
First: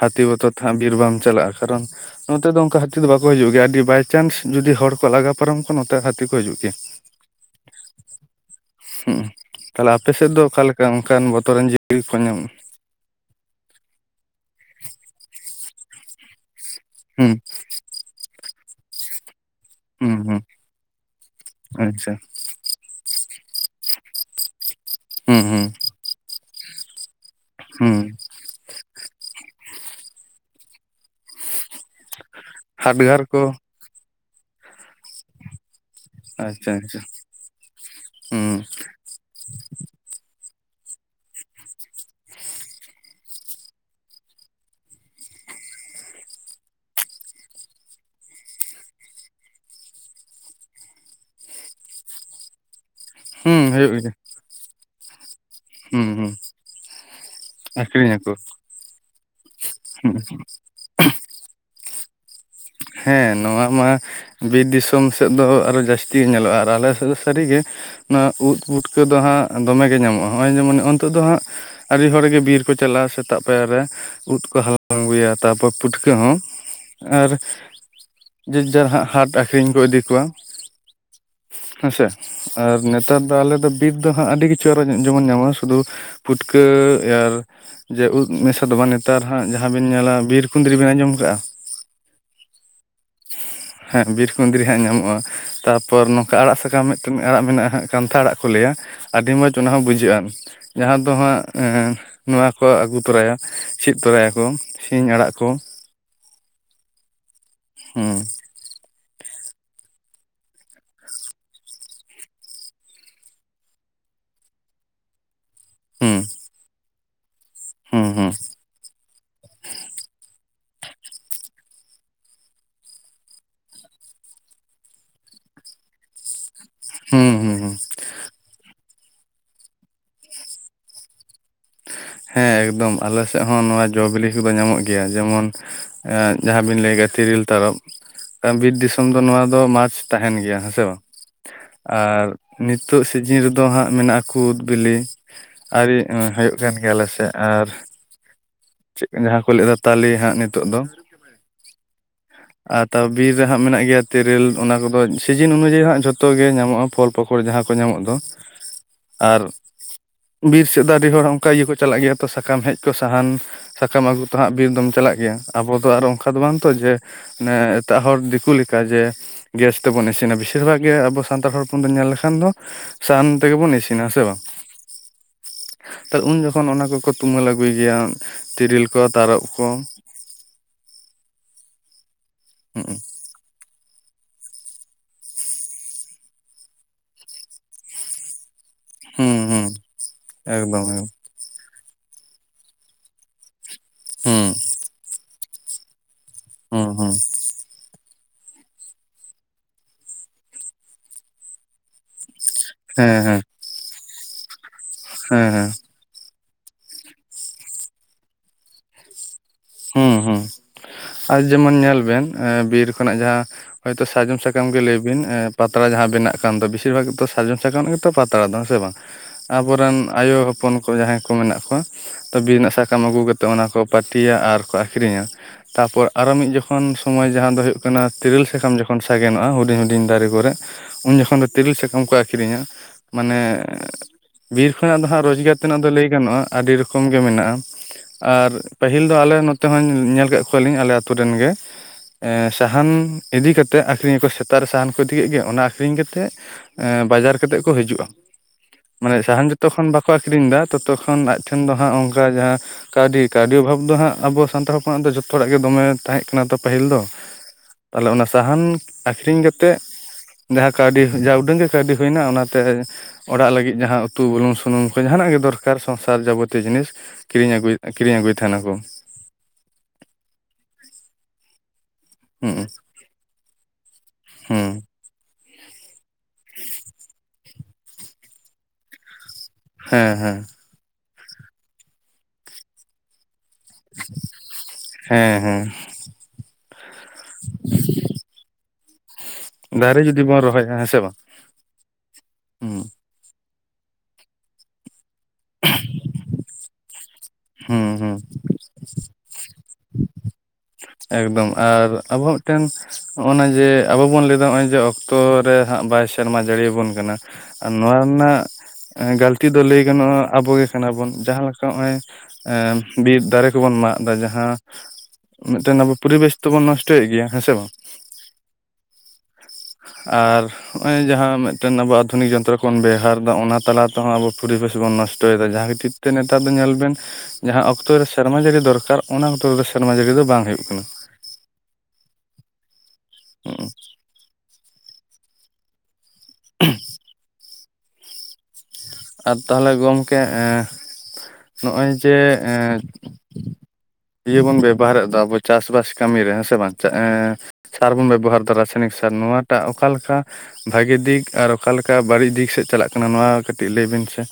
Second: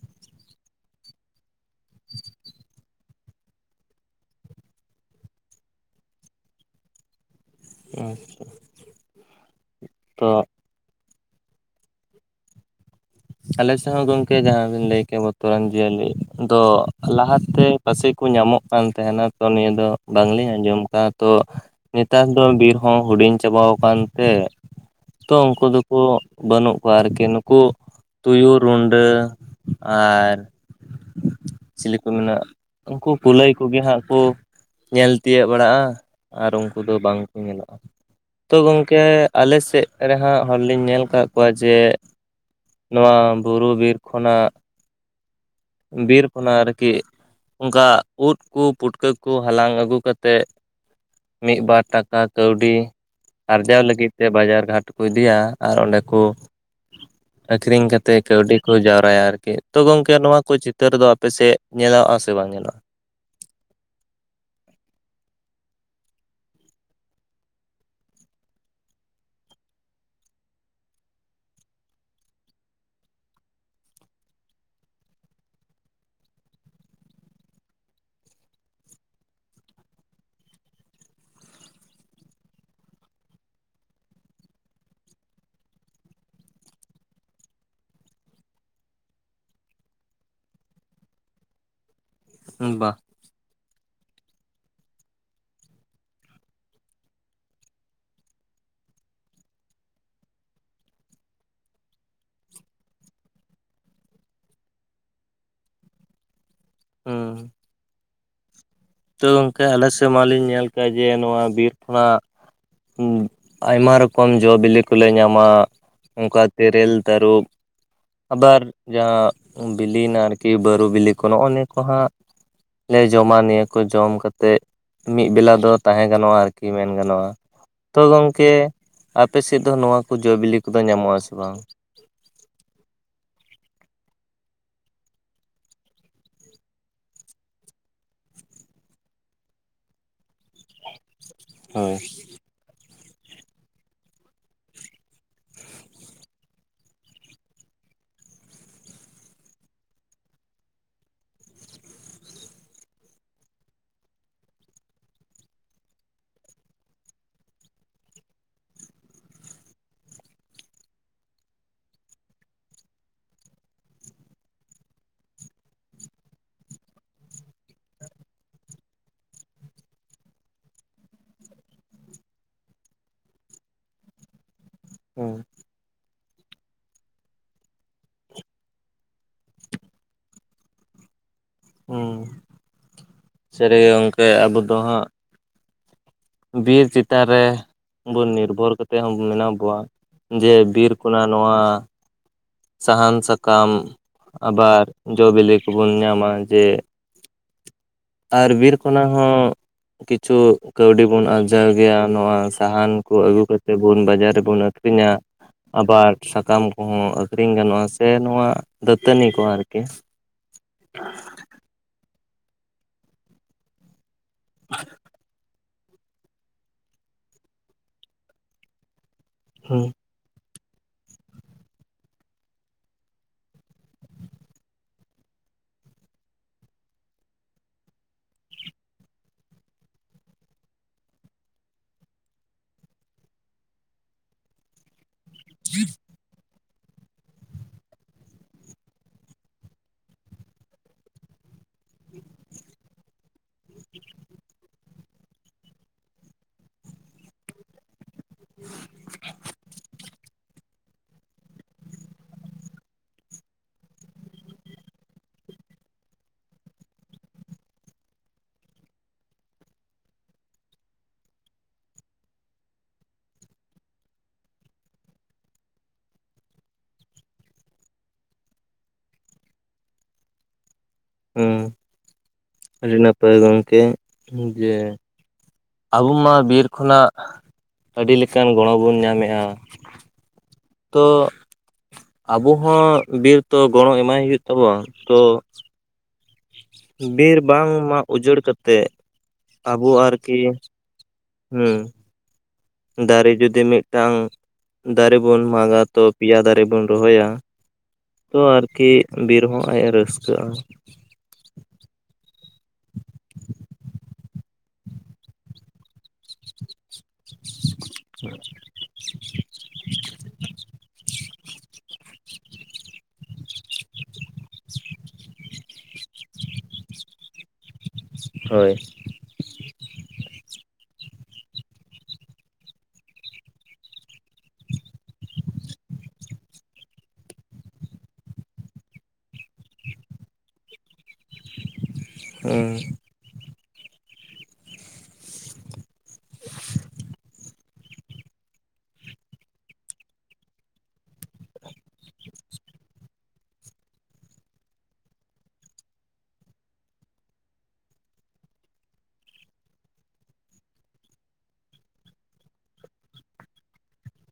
ᱦᱟᱹᱛᱤ ᱵᱚᱛᱚᱨ ᱛᱮ ᱦᱟᱸᱜ ᱵᱤᱨ ᱵᱟᱢ ᱪᱟᱞᱟᱜᱼᱟ ᱠᱟᱨᱚᱱ ᱱᱚᱛᱮ ᱫᱚ ᱚᱱᱠᱟ ᱦᱟᱹᱛᱤ ᱫᱚ ᱵᱟᱠᱚ ᱦᱤᱡᱩᱜ ᱜᱮᱭᱟ ᱟᱹᱰᱤ ᱵᱟᱭ ᱪᱟᱱᱥ ᱡᱩᱫᱤ ᱦᱚᱲ ᱠᱚ ᱞᱟᱜᱟ ᱯᱟᱨᱚᱢ ᱠᱚ ᱱᱚᱛᱮ ᱦᱟᱹᱛᱤ ᱠᱚ ᱦᱤᱡᱩᱜ ᱜᱮᱭᱟ ᱾ [unintelligible] ᱦᱩᱸ ᱛᱟᱦᱞᱮ ᱟᱯᱮ ᱛᱚ ᱥᱮᱫ ᱫᱚ ᱚᱠᱟ ᱞᱮᱠᱟ ᱚᱱᱠᱟᱱ ᱵᱚᱛᱚᱨᱟᱱ ᱡᱤᱣᱤ ᱠᱚ ᱧᱟᱢᱚᱜᱼᱟ ᱟᱞᱮ ᱥᱮᱫ ᱦᱚᱸ ᱜᱚᱝᱠᱮ ᱡᱟᱦᱟᱸ ᱵᱤᱱ ᱞᱟᱹᱭ ᱠᱮᱭᱟ ᱵᱚᱛᱚᱨᱟᱱ ᱡᱤᱭᱟᱹᱞᱤ ᱫᱚ ᱦᱩᱸ ᱞᱟᱦᱟᱛᱮ ᱯᱟᱥᱮ ᱠᱚ ᱧᱟᱢᱚᱜ ᱠᱟᱱ ᱛᱟᱦᱮᱱᱟ ᱛᱚ ᱱᱤᱭᱟᱹ ᱫᱚ ᱦᱩᱸ ᱦᱩᱸ ᱵᱟᱝᱞᱤᱧ ᱟᱸᱡᱚᱢ ᱟᱠᱟᱫᱟᱼᱟ ᱛᱚ ᱟᱪᱪᱷᱟ ᱱᱮᱛᱟᱨ ᱫᱚ ᱵᱤᱨ ᱦᱚᱸ ᱦᱩᱰᱤᱧ ᱪᱟᱵᱟ ᱟᱠᱟᱱ ᱛᱮ ᱛᱚ ᱦᱩᱸ ᱦᱩᱸ ᱩᱱᱠᱩ ᱫᱚ ᱛᱚ ᱵᱟᱹᱱᱩᱜ ᱠᱚᱣᱟ ᱟᱨᱠᱤ ᱱᱩᱠᱩ ᱦᱩᱸ ᱛᱩᱭᱩ ᱨᱩᱰᱟᱹ ᱟᱨ ᱪᱤᱞᱤ ᱠᱚ ᱢᱮᱱᱟᱜᱼᱟ ᱩᱱᱠᱩ ᱦᱟᱰᱜᱟᱨ ᱠᱚ ᱠᱩᱞᱟᱹᱭ ᱠᱚᱜᱮ ᱦᱟᱸᱜ ᱠᱩ ᱧᱮᱞ ᱛᱤᱭᱳᱜ ᱵᱟᱲᱟᱜᱼᱟ ᱾ ᱟᱨ ᱟᱪᱪᱷᱟ ᱩᱱᱠᱩ ᱫᱚ ᱟᱪᱪᱷᱟ ᱵᱟᱝᱠᱚ ᱧᱮᱞᱚᱜᱼᱟ ᱦᱩᱸ ᱛᱚ ᱜᱚᱝᱠᱮ ᱜᱚᱢᱠᱮ ᱟᱞᱮᱥᱮᱫ ᱨᱮᱦᱟᱸ ᱦᱚᱲᱞᱤᱧ ᱧᱮᱞ ᱟᱠᱟᱫ ᱠᱚᱣᱟ ᱡᱮ ᱱᱚᱣᱟ ᱵᱩᱨᱩ ᱵᱤᱨ ᱠᱷᱚᱱᱟᱜ ᱵᱤᱨ ᱠᱷᱚᱱᱟᱜ ᱟᱨᱠᱤ ᱚᱱᱠᱟ ᱩᱫ ᱠᱚ ᱯᱩᱴᱠᱟᱹ ᱠᱚ ᱦᱟᱞᱟᱝ ᱟᱹᱜᱩ ᱠᱟᱛᱮᱫ ᱢᱤᱫ ᱵᱟᱨ ᱴᱟᱠᱟ ᱠᱟᱹᱣᱰᱤ ᱦᱩᱸ ᱟᱨᱡᱟᱣ ᱦᱩᱭᱩᱜ ᱞᱟᱹᱜᱤᱫ ᱜᱮᱭᱟ ᱛᱮ ᱵᱟᱡᱟᱨ ᱜᱷᱟᱴ ᱠᱚ ᱤᱫᱤᱭᱟ ᱟᱨ ᱚᱸᱰᱮ ᱦᱩᱸ ᱠᱚ ᱦᱩᱸ ᱟᱹᱠᱷᱨᱤᱧ ᱠᱟᱛᱮᱫ ᱟᱠᱷᱨᱤᱧᱟᱠᱚ ᱠᱟᱹᱣᱰᱤ ᱠᱚ ᱡᱟᱣᱨᱟᱭᱟ ᱟᱨᱠᱤ ᱛᱚ ᱜᱚᱝᱠᱮ ᱦᱩᱸ᱾ ᱱᱚᱣᱟ ᱠᱚ ᱪᱤᱛᱟᱹᱨ ᱨᱮᱫᱚ ᱟᱯᱮ ᱥᱮᱫ ᱧᱮᱞᱚᱜ-ᱟ ᱥᱮ ᱵᱟᱝ ᱧᱮᱞᱚᱜ-ᱟ ᱾ ᱦᱮᱸ ᱱᱚᱣᱟ ᱢᱟ ᱵᱤᱨ ᱫᱤᱥᱚᱢ ᱥᱮᱫ ᱫᱚ ᱟᱨᱚ ᱡᱟᱹᱥᱛᱤ ᱜᱮ ᱧᱮᱞᱚᱜᱼᱟ ᱟᱨ ᱟᱞᱮ ᱥᱮᱫ ᱫᱚ ᱥᱟᱹᱨᱤ ᱜᱮ ᱚᱱᱟ ᱩᱫ ᱵᱩᱴᱠᱟᱹ ᱫᱚ ᱦᱟᱸᱜ ᱫᱚᱢᱮ ᱜᱮ ᱧᱟᱢᱚᱜ-ᱟ ᱱᱚᱜ-ᱚᱭ ᱡᱮᱢᱚᱱ ᱱᱤᱛᱚᱜ ᱫᱚ ᱦᱟᱸᱜ ᱟᱹᱰᱤ ᱦᱚᱲᱜᱮ ᱵᱤᱨ ᱠᱚ ᱪᱟᱞᱟᱜ-ᱟ ᱥᱮᱛᱟᱜ ᱯᱟᱭᱟᱨᱮ ᱾ ᱩᱫ ᱠᱚ ᱦᱟᱞᱟᱝ ᱟᱹᱜᱩᱭᱟ ᱛᱟᱯᱚᱨ ᱯᱩᱴᱠᱟᱹ ᱦᱚᱸ ᱟᱨ ᱡᱮ ᱡᱟᱨ ᱦᱟᱜ ᱦᱟᱴ ᱟᱠᱷᱨᱤᱧ ᱠᱚ ᱤᱫᱤ ᱠᱚᱣᱟ ᱦᱮᱸ ᱥᱮ ᱟᱨ ᱱᱮᱛᱟᱨ ᱫᱚ ᱟᱞᱮ ᱫᱚ ᱵᱤᱨ ᱫᱚ ᱦᱟᱸᱜ ᱟᱹᱰᱤ ᱠᱤᱪᱷᱩ ᱟᱨᱚ ᱡᱮᱢᱚᱱ ᱧᱟᱢᱚᱜᱼᱟ ᱥᱩᱫᱷᱩ ᱯᱷᱩᱴᱠᱟᱹ ᱮᱼᱟᱨ ᱡᱮ ᱩᱫ ᱢᱮᱥᱟ ᱫᱚ ᱵᱟᱝ ᱱᱮᱛᱟᱨ ᱦᱟᱸᱜ ᱡᱟᱦᱟᱸ ᱵᱤᱱ ᱧᱮᱞᱟ ᱵᱤᱨ ᱠᱩᱸᱫᱽᱨᱤ ᱵᱤᱱ ᱟᱸᱡᱚᱢ ᱠᱟᱜᱼᱟ ᱵᱟᱸ ᱦᱮᱸ ᱵᱤᱨ ᱠᱩᱸᱫᱽᱨᱤ ᱦᱮᱸᱜ ᱧᱟᱢᱚᱜᱼᱟ ᱛᱟᱨᱯᱚᱨ ᱱᱚᱝᱠᱟ ᱟᱲᱟᱜ ᱥᱟᱠᱟᱢ ᱢᱤᱫᱴᱮᱱ ᱟᱲᱟᱜ ᱢᱮᱱᱟᱜᱼᱟ ᱦᱟᱜ ᱠᱟᱱᱛᱷᱟ ᱟᱲᱟᱜ ᱠᱚ ᱞᱟᱹᱭᱟ ᱟᱹᱰᱤ ᱢᱚᱸᱡᱽ ᱚᱱᱟ ᱦᱚᱸ ᱵᱩᱡᱷᱟᱹᱜᱼᱟ ᱡᱟᱦᱟᱸ ᱫᱚ ᱦᱟᱸᱜ ᱮᱸ ᱱᱚᱣᱟ ᱠᱚ ᱟᱹᱜᱩ ᱛᱚᱨᱟᱭᱟ ᱥᱤᱫ ᱛᱚᱨᱟᱭᱟᱠᱚ ᱥᱤᱧ ᱟᱲᱟᱜ ᱠᱚ, ᱦᱩᱸ ᱦᱮᱸ ᱛᱚ ᱜᱚᱢᱠᱮ ᱟᱞᱮ ᱥᱮᱫ ᱢᱟᱞᱤᱧ ᱧᱮᱞ ᱠᱟᱜᱼᱟ ᱡᱮ ᱱᱚᱣᱟ ᱵᱤᱨ ᱠᱷᱚᱱᱟᱜ ᱦᱩᱸ ᱟᱭᱢᱟ ᱨᱚᱠᱚᱢ ᱡᱚ ᱵᱤᱞᱤ ᱠᱚᱞᱮ ᱧᱟᱢᱟ ᱦᱩᱸ ᱚᱱᱠᱟ ᱛᱮᱨᱮᱞ ᱛᱟᱹᱨᱚᱵ ᱦᱩᱸ ᱦᱩᱸ ᱟᱵᱟᱨ ᱡᱟᱦᱟᱸ ᱵᱤᱞᱤ ᱦᱮᱱᱟᱜ-ᱟ ᱟᱨᱠᱤ ᱵᱟᱹᱨᱩ ᱵᱤᱞᱤ ᱠᱚ ᱱᱚᱜᱼᱚ ᱱᱤᱭᱟᱹ ᱠᱚ ᱦᱟᱸᱜ ᱞᱮ ᱡᱚᱢᱟ ᱱᱤᱭᱟᱹ ᱠᱚ ᱡᱚᱢᱱᱠᱟᱛᱮᱫ ᱢᱤᱫ ᱵᱮᱞᱟ ᱫᱚ ᱛᱟᱦᱮᱸ ᱜᱟᱱᱚᱜᱼᱟ ᱟᱨ ᱠᱤ ᱢᱮᱱ ᱜᱟᱱᱚᱜᱼᱟ, ᱦᱩᱸ ᱦᱩᱸ ᱦᱩᱸ ᱛᱚ ᱜᱚᱝᱠᱮ ᱟᱯᱮ ᱥᱮᱫ ᱫᱚ ᱱᱚᱣᱟ ᱠᱚ ᱡᱚᱼᱵᱤᱞᱤ ᱠᱚ ᱫᱚ ᱧᱟᱢᱚᱜ-ᱟ ᱥᱮ ᱵᱟᱝ ᱦᱮᱸ ᱮᱠᱫᱚᱢ ᱟᱞᱮ ᱥᱮᱫ ᱦᱚᱸ ᱱᱚᱣᱟ ᱡᱚ ᱵᱤᱞᱤ ᱠᱚ ᱫᱚ ᱧᱟᱢᱚᱜ ᱜᱮᱭᱟ ᱡᱮᱢᱚᱱ ᱮᱸ ᱡᱟᱦᱟᱸ ᱵᱤᱱ ᱞᱟᱹᱭ ᱠᱮᱫᱟ ᱛᱤᱨᱤᱞ ᱛᱟᱨᱚᱵ ᱵᱤᱨ ᱫᱤᱥᱚᱢ ᱫᱚ ᱱᱚᱣᱟ ᱫᱚ ᱢᱟᱡᱽ ᱛᱟᱦᱮᱱ ᱜᱮᱭᱟ ᱦᱮᱸ ᱥᱮ ᱵᱟᱝ ᱦᱳᱭ ᱟᱨ ᱱᱤᱛᱚᱜ ᱥᱤᱡᱤᱱ ᱨᱮ ᱫᱚ ᱦᱟᱸᱜ ᱢᱮᱱᱟᱜᱼᱟ ᱠᱩᱫ ᱵᱤᱞᱤ ᱟᱹᱨᱤ ᱦᱩᱭᱩᱜ ᱠᱟᱱ ᱜᱮ ᱜᱮᱭᱟᱞᱮ ᱥᱮᱫ ᱟᱨ ᱪᱮᱫ ᱡᱟᱦᱟᱸ ᱠᱚ ᱞᱟᱹᱭ ᱮᱫᱼᱟ ᱛᱟᱞᱮ ᱦᱟᱸᱜ ᱱᱤᱛᱚᱜ ᱫᱚ [unintelligible] ᱟᱨ ᱛᱟᱣ ᱵᱤᱨ ᱨᱮ ᱦᱟᱸᱜ ᱢᱮᱱᱟᱜ ᱜᱮᱭᱟ ᱛᱮᱨᱮᱞ ᱚᱱᱟ ᱠᱚ ᱫᱚ ᱥᱤᱡᱤᱱ ᱚᱱᱩᱡᱟᱭᱤ ᱦᱟᱸᱜ ᱡᱷᱚᱛᱚ ᱜᱮ ᱧᱟᱢᱚᱜᱼᱟ ᱯᱷᱚᱞ ᱯᱟᱠᱚᱲ ᱡᱟᱦᱟᱸ ᱠᱚ ᱧᱟᱢᱚᱜ ᱫᱚ ᱟᱨ ᱵᱤᱨ ᱥᱮᱫ ᱫᱚ ᱟᱰᱤ ᱦᱚᱲ ᱚᱱᱠᱟ ᱤᱭᱟᱹ ᱠᱚ ᱪᱟᱞᱟᱜ ᱜᱮᱭᱟ ᱛᱚ ᱥᱟᱠᱟᱢ ᱦᱮᱡ ᱠᱚ, ᱥᱟᱦᱟᱱ ᱥᱟᱠᱟᱢ ᱟᱹᱜᱩ ᱛᱚ ᱦᱟᱸᱜ ᱵᱤᱨ ᱫᱚᱢ ᱪᱟᱞᱟᱜ ᱜᱮᱭᱟ, ᱟᱵᱚ ᱫᱚ ᱟᱨ ᱚᱱᱠᱟ ᱫᱚ ᱵᱟᱝ ᱛᱚ ᱡᱮ ᱚᱱᱮ ᱮᱴᱟᱜ ᱦᱚᱲ ᱫᱤᱠᱩ ᱞᱮᱠᱟ ᱡᱮ ᱜᱮᱥ ᱛᱮᱵᱚᱱ ᱤᱥᱤᱱᱟ ᱵᱮᱥᱤᱨ ᱵᱷᱟᱜᱽ ᱜᱮ ᱟᱵᱚ ᱥᱟᱱᱛᱟᱲ ᱦᱚᱯᱚᱱ ᱫᱚ ᱧᱮᱞ ᱞᱮᱠᱷᱟᱱ ᱫᱚ ᱥᱟᱦᱟᱱ ᱛᱮ ᱜᱮ ᱵᱚᱱ ᱤᱥᱤᱱᱟ ᱦᱮ ᱥᱮ ᱵᱟᱝ ᱦᱩᱸ ᱛᱳ ᱩᱱ ᱡᱚᱠᱷᱚᱱ ᱚᱱᱟ ᱠᱚ ᱠᱚ ᱛᱩᱢᱟᱹᱞ ᱟᱹᱜᱩᱭ ᱜᱮᱭᱟ ᱛᱤᱨᱤᱞ ᱠᱚ ᱛᱟᱨᱚᱵ ᱠᱚ ᱦᱩᱸ ᱦᱩᱸ ᱩ ᱥᱟᱹᱨᱤ ᱜᱮ ᱜᱚᱢᱠᱮ ᱟᱵᱚ ᱫᱚ ᱦᱟᱸᱜ ᱵᱤᱨ ᱪᱮᱛᱟᱱ ᱨᱮ ᱵᱚᱱ ᱱᱤᱨᱵᱷᱚᱨ ᱠᱟᱛᱮᱫ ᱦᱚᱸ ᱵᱚᱱ ᱦᱩᱸ ᱢᱮᱱᱟᱜ ᱦᱩᱸ ᱵᱚᱣᱟ ᱡᱮ ᱮᱠᱫᱚᱢ ᱵᱤᱨ ᱮᱠᱫᱚᱢ ᱠᱷᱚᱱᱟᱜ ᱱᱚᱣᱟ ᱥᱟᱦᱟᱱ ᱥᱟᱠᱟᱢ ᱦᱩᱸ ᱟᱵᱟᱨ ᱡᱚ ᱵᱤᱞᱤ ᱠᱚ ᱵᱩᱱ ᱧᱟᱢᱟ ᱡᱮ ᱦᱩᱸ ᱦᱩᱸ ᱟᱨ ᱵᱤᱨ ᱠᱷᱚᱱᱟᱜ ᱦᱚᱸ ᱠᱤᱪᱷᱩ ᱠᱟᱹᱣᱰᱤ ᱵᱩᱱ ᱟᱨᱡᱟᱣ ᱜᱮᱭᱟ ᱱᱚᱣᱟ ᱥᱟᱦᱟᱱ ᱦᱮᱸ ᱠᱚ ᱦᱮᱸ ᱟᱹᱜᱩ ᱠᱟᱛᱮᱫ ᱵᱚᱱ ᱵᱟᱡᱟᱨ ᱨᱮᱵᱚᱱ ᱟᱹᱠᱷᱨᱤᱧᱟ ᱦᱮᱸ ᱦᱮᱸ ᱟᱵᱟᱨ ᱥᱟᱠᱟᱢ ᱠᱚᱦᱚᱸ ᱟᱹᱠᱷᱨᱤᱧ ᱜᱟᱱᱚᱜᱼᱟ ᱥᱮ, ᱱᱚᱣᱟ ᱫᱟᱹᱛᱟᱹᱱᱤ ᱠᱚ ᱟᱨᱠᱤ ᱦᱮᱸ ᱦᱩᱸᱻ ᱟᱨ ᱡᱮᱢᱚᱱ ᱧᱮᱞ ᱵᱮᱱ ᱵᱤᱨ ᱠᱷᱚᱱᱟᱜ ᱡᱟᱦᱟᱸ ᱦᱳᱭᱛᱳ ᱥᱟᱨᱡᱚᱢ ᱥᱟᱠᱟᱢ ᱜᱮ ᱞᱟᱹᱭ ᱵᱤᱱ ᱮᱻ ᱯᱟᱛᱲᱟ ᱡᱟᱦᱟᱸ ᱵᱮᱱᱟᱜ ᱠᱟᱱ ᱫᱚ ᱵᱮᱥᱤᱨ ᱵᱷᱟᱜᱽ ᱜᱮᱛᱚ ᱥᱟᱨᱡᱚᱢ ᱥᱟᱠᱟᱢ ᱜᱮᱛᱚ ᱯᱟᱛᱲᱟ ᱫᱚ ᱦᱮᱸ ᱥᱮ ᱵᱟᱝ ᱦᱩᱸ ᱟᱵᱳᱨᱮᱱ ᱟᱭᱳ ᱦᱚᱯᱚᱱ ᱠᱚ ᱡᱟᱦᱟᱸᱭ ᱠᱚ ᱢᱮᱱᱟᱜ ᱠᱚᱣᱟ ᱛᱚ ᱵᱤᱨ ᱨᱮᱱᱟᱜ ᱥᱟᱠᱟᱢ ᱟᱹᱜᱩ ᱠᱟᱛᱮᱫ ᱚᱱᱟ ᱠᱚ ᱯᱟᱹᱴᱤᱭᱟ ᱟᱨ ᱠᱚ ᱟᱠᱷᱨᱤᱧᱼᱟ ᱛᱟᱨᱯᱚᱨ ᱟᱨᱚ ᱢᱤᱫ ᱡᱚᱠᱷᱚᱱ ᱥᱚᱢᱚᱭ ᱡᱟᱦᱟᱸ ᱫᱚ ᱦᱩᱭᱩᱜᱼᱟᱜ ᱠᱟᱱᱟ ᱛᱤᱨᱤᱞ ᱥᱟᱠᱟᱢ ᱡᱚᱠᱷᱚᱱ ᱥᱟᱜᱮᱱᱚᱜᱼᱟ ᱦᱩᱰᱤᱧ ᱦᱩᱰᱤᱧ ᱫᱟᱨᱮ ᱠᱚᱨᱮᱜ ᱩᱱ ᱡᱚᱠᱷᱚᱱ ᱫᱚ ᱛᱤᱨᱤᱞ ᱥᱟᱠᱟᱢ ᱠᱚ ᱟᱠᱷᱨᱤᱧᱟ ᱢᱟᱱᱮ ᱵᱤᱨ ᱠᱷᱚᱱᱟᱜ ᱫᱚ ᱦᱟᱸᱜ ᱨᱳᱡ ᱽᱜᱟᱨ ᱛᱮᱱᱟᱜ ᱫᱚ ᱞᱟᱹᱭ ᱜᱟᱱᱚᱜᱼᱟ ᱟᱹᱰᱤ ᱨᱚᱠᱚᱢ ᱜᱮ ᱢᱮᱱᱟᱜᱼᱟ ᱟᱨ ᱯᱟᱹᱦᱤᱞ ᱫᱚ ᱟᱞᱮ ᱱᱚ ᱛᱮᱦᱚᱧ ᱧᱮᱞ ᱠᱮᱫ ᱠᱚᱣᱟᱞᱤᱧ ᱟᱞᱮ ᱟᱛᱩ ᱨᱮᱱ ᱜᱮ ᱥᱟᱦᱟᱱ ᱤᱫᱤ ᱠᱟᱛᱮᱜ ᱟᱠᱷᱨᱤᱧᱟᱠᱚ ᱥᱮᱛᱟ ᱨᱮ ᱥᱟᱦᱟᱱ ᱠᱚ ᱤᱫᱤ ᱜᱮ ᱚᱱᱟ ᱟᱠᱷᱨᱤᱧ ᱠᱟᱛᱮᱜ ᱮᱸ ᱵᱟᱡᱟᱨ ᱠᱟᱛᱮᱜ ᱠᱚ ᱦᱤᱡᱩᱜᱼᱟ᱾ ᱢᱟᱱᱮ ᱥᱟᱦᱟᱱ ᱡᱚᱛᱚ ᱠᱷᱚᱱ ᱵᱟᱠᱚᱼᱼ ᱟᱹᱠᱷᱨᱤᱧ ᱫᱟ ᱛᱚᱛᱚᱠᱷᱚᱱ ᱟᱡᱴᱷᱮᱱ ᱫᱚ ᱦᱟᱸᱜ ᱚᱱᱠᱟ ᱡᱟᱦᱟᱸ ᱠᱟᱹᱣᱰᱤ, ᱠᱟᱹᱣᱰᱤ ᱚᱵᱷᱟᱵᱽ ᱫᱚ ᱦᱟᱸᱜ ᱟᱵᱚ ᱥᱟᱱᱛᱟᱲ ᱦᱚᱯᱚᱱᱟᱜ ᱫᱚ ᱡᱚᱛᱚ ᱦᱚᱲᱟᱜ ᱜᱮ ᱫᱚᱢᱮ ᱛᱟᱦᱮᱸᱜ ᱠᱟᱱᱟ ᱛᱚ ᱯᱟᱹᱦᱤᱞ ᱫᱚ᱾ ᱛᱟᱦᱚᱞᱮ ᱚᱱᱟ ᱥᱟᱦᱟᱱ ᱟᱠᱷᱨᱤᱧ ᱠᱟᱛᱮᱜ ᱡᱟᱦᱟᱸ ᱠᱟᱹᱣᱰᱤ ᱡᱟ ᱩᱰᱟᱹᱝ ᱜᱮ ᱠᱟᱹᱣᱰᱤ ᱦᱩᱭᱱᱟ ᱚᱱᱟᱛᱮ ᱚᱲᱟᱜ ᱞᱟᱹᱜᱤᱫ ᱡᱟᱦᱟᱸ ᱩᱛᱩ ᱵᱩᱞᱩᱝ ᱥᱩᱱᱩᱢ ᱠᱚ ᱡᱟᱦᱟᱱᱟᱜ ᱜᱮ ᱫᱚᱨᱠᱟᱨ ᱥᱚᱝᱥᱟᱨ ᱡᱟᱵᱚᱛᱤ ᱡᱤᱱᱤᱥ, ᱠᱤᱨᱤᱧ ᱟᱹᱜᱩᱭ ᱠᱤᱨᱤᱧ ᱟᱹᱜᱩᱭᱮᱫ ᱛᱟᱦᱮᱱᱟᱠᱚ᱾ ᱦᱩᱸ᱾ [unintelligible] ᱟᱹᱰᱤ ᱱᱟᱯᱟᱭ ᱜᱚᱢᱠᱮ, ᱦᱩᱸ ᱡᱮ ᱟᱵᱚ ᱢᱟ ᱵᱤᱨ ᱠᱷᱚᱱᱟᱜ ᱟᱹᱰᱤ ᱞᱮᱠᱟᱱ ᱜᱚᱲᱚ ᱵᱚᱱ ᱧᱟᱢᱮᱫᱼᱟ᱾ ᱦᱮᱸ ᱦᱮᱸ᱾ ᱛᱚ ᱟᱵᱚ ᱦᱚᱸ ᱵᱤᱨ ᱛᱚ ᱜᱚᱲᱚᱸ ᱮᱢᱟᱭ ᱦᱩᱭᱩᱜ ᱛᱟᱵᱚᱣᱟ᱾ ᱛᱚ ᱦᱮᱸ ᱦᱮᱸ ᱵᱤᱨ ᱵᱟᱝ ᱢᱟᱜ ᱩᱡᱟᱹᱲ ᱠᱟᱛᱮᱜ, ᱟᱵᱚ ᱫᱟᱨᱮ ᱡᱩᱫᱤ ᱟᱨᱠᱤ ᱵᱚᱱ ᱨᱚᱦᱚᱭᱟ ᱦᱮᱸ ᱥᱮ ᱵᱟᱝ? ᱦᱩᱸ ᱦᱩᱸ, ᱫᱟᱨᱮ ᱡᱩᱫᱤ ᱢᱤᱫᱴᱟᱝ ᱫᱟᱨᱮ ᱵᱚᱱ ᱢᱟᱜᱟ, ᱛᱚ ᱯᱮᱭᱟ ᱫᱟᱨᱮ ᱵᱚᱱ ᱨᱚᱦᱚᱭᱟ᱾ ᱦᱩᱸ ᱦᱩᱸ ᱛᱚᱸ ᱟᱨᱠᱤ ᱵᱤᱨ ᱦᱚᱸ ᱟᱡ ᱮ ᱨᱟᱹᱥᱠᱟᱹᱜᱼᱟ᱾ ᱮᱠᱫᱚᱢ ᱟᱨ ᱟᱵᱚ ᱢᱤᱫᱴᱮᱱ ᱦᱚᱜᱼᱱᱟ ᱡᱮ, ᱟᱵᱚ ᱵᱚᱱ ᱞᱟᱹᱭᱫᱟ ᱦᱚᱸᱜᱼᱚᱭ ᱡᱮ ᱚᱠᱛᱚ ᱨᱮ ᱦᱟᱸᱜ ᱵᱟᱭ ᱥᱮᱨᱢᱟ ᱡᱟᱹᱲ ᱟᱵᱚᱱ ᱠᱟᱱᱟ᱾ ᱟᱨ ᱱᱚᱣᱟ ᱨᱮᱱᱟᱜ ᱜᱟᱹᱞᱛᱤ ᱫᱚ ᱞᱟᱹᱭ ᱜᱟᱱᱚᱜᱼᱟ ᱟᱵᱚᱜ ᱜᱮ ᱠᱟᱱᱟ ᱵᱚᱱ ᱡᱟᱦᱟᱸ ᱞᱮᱠᱟ ᱦᱸᱚᱜᱼᱚᱭ, ᱮᱸᱫ ᱵᱤᱨ ᱫᱟᱨᱮ ᱠᱚᱵᱚᱱ ᱢᱟᱜ ᱫᱟ ᱡᱟᱦᱟᱸ, ᱢᱤᱫᱴᱮᱱ ᱟᱵᱚ ᱯᱚᱨᱤᱵᱮᱥ ᱫᱚᱵᱚᱱ ᱱᱚᱥᱴᱚᱭᱮᱫ ᱜᱮᱭᱟ᱾ ᱦᱮᱸ ᱥᱮ ᱵᱟᱝ? ᱦᱳᱭ᱾ ᱟᱨ, ᱦᱚᱸᱜᱼᱚᱭ ᱡᱟᱦᱟᱸ ᱢᱤᱫᱴᱮᱱ ᱟᱵᱚ ᱟᱫᱷᱩᱱᱤᱠ ᱡᱚᱱᱛᱨᱚ ᱵᱚᱱ ᱵᱮᱣᱦᱟᱨ ᱮᱫᱟ ᱚᱱᱟ ᱛᱟᱞᱟ ᱛᱮᱦᱚᱸ ᱟᱵᱚ ᱯᱚᱨᱤᱵᱮᱥ ᱵᱚᱱ ᱱᱚᱥᱴᱚᱭᱮᱫᱟ ᱡᱟᱦᱟᱸ ᱜᱮ ᱠᱷᱟᱛᱤᱨ ᱛᱮ ᱱᱮᱛᱟᱨ ᱫᱚ ᱧᱮᱞ ᱵᱮᱱ ᱡᱟᱦᱟᱸ ᱚᱠᱛᱚ ᱨᱮ ᱥᱮᱨᱢᱟ ᱡᱟᱹᱲᱤ ᱫᱚᱨᱠᱟᱨ ᱚᱱᱟ ᱚᱠᱛᱚ ᱨᱮᱫᱚ ᱥᱮᱨᱢᱟ ᱡᱟᱹᱲᱤ ᱫᱚ ᱵᱟᱝ ᱦᱩᱭᱩᱜ ᱠᱟᱱᱟ᱾ ᱦᱩᱸ, [inaudible] ᱟᱨ ᱛᱟᱦᱚᱞᱮ ᱜᱚᱢᱠᱮ ᱮᱸ ᱱᱚᱜᱼᱚᱭ ᱡᱮ ᱮᱸᱫ ᱤᱭᱟᱹ ᱵᱚᱱ ᱵᱮᱵᱚᱦᱟᱨᱮᱫ ᱫᱚ ᱟᱵᱚ ᱪᱟᱥᱼᱵᱟᱥ ᱠᱟᱹᱢᱤᱨᱮ ᱦᱮᱸ ᱥᱮ ᱵᱟᱝ? ᱥᱟᱨ ᱵᱚᱱ ᱵᱮᱵᱚᱦᱟᱨ ᱫᱟ ᱨᱟᱥᱟᱭᱱᱤᱠ ᱥᱟᱨ ᱱᱚᱣᱟᱴᱟᱜ ᱚᱠᱟ ᱞᱮᱠᱟ? ᱵᱷᱟᱜᱤ ᱫᱤᱠ ᱟᱨ ᱚᱠᱟᱞᱮᱠᱟ ᱵᱟᱹᱲᱤᱡ ᱫᱤᱠ ᱥᱮᱫ ᱪᱟᱞᱟᱜ ᱠᱟᱱᱟ? ᱱᱚᱶᱟ ᱠᱟᱹᱴᱤᱡ ᱞᱟᱹᱭ ᱵᱤᱱ ᱥᱮ᱾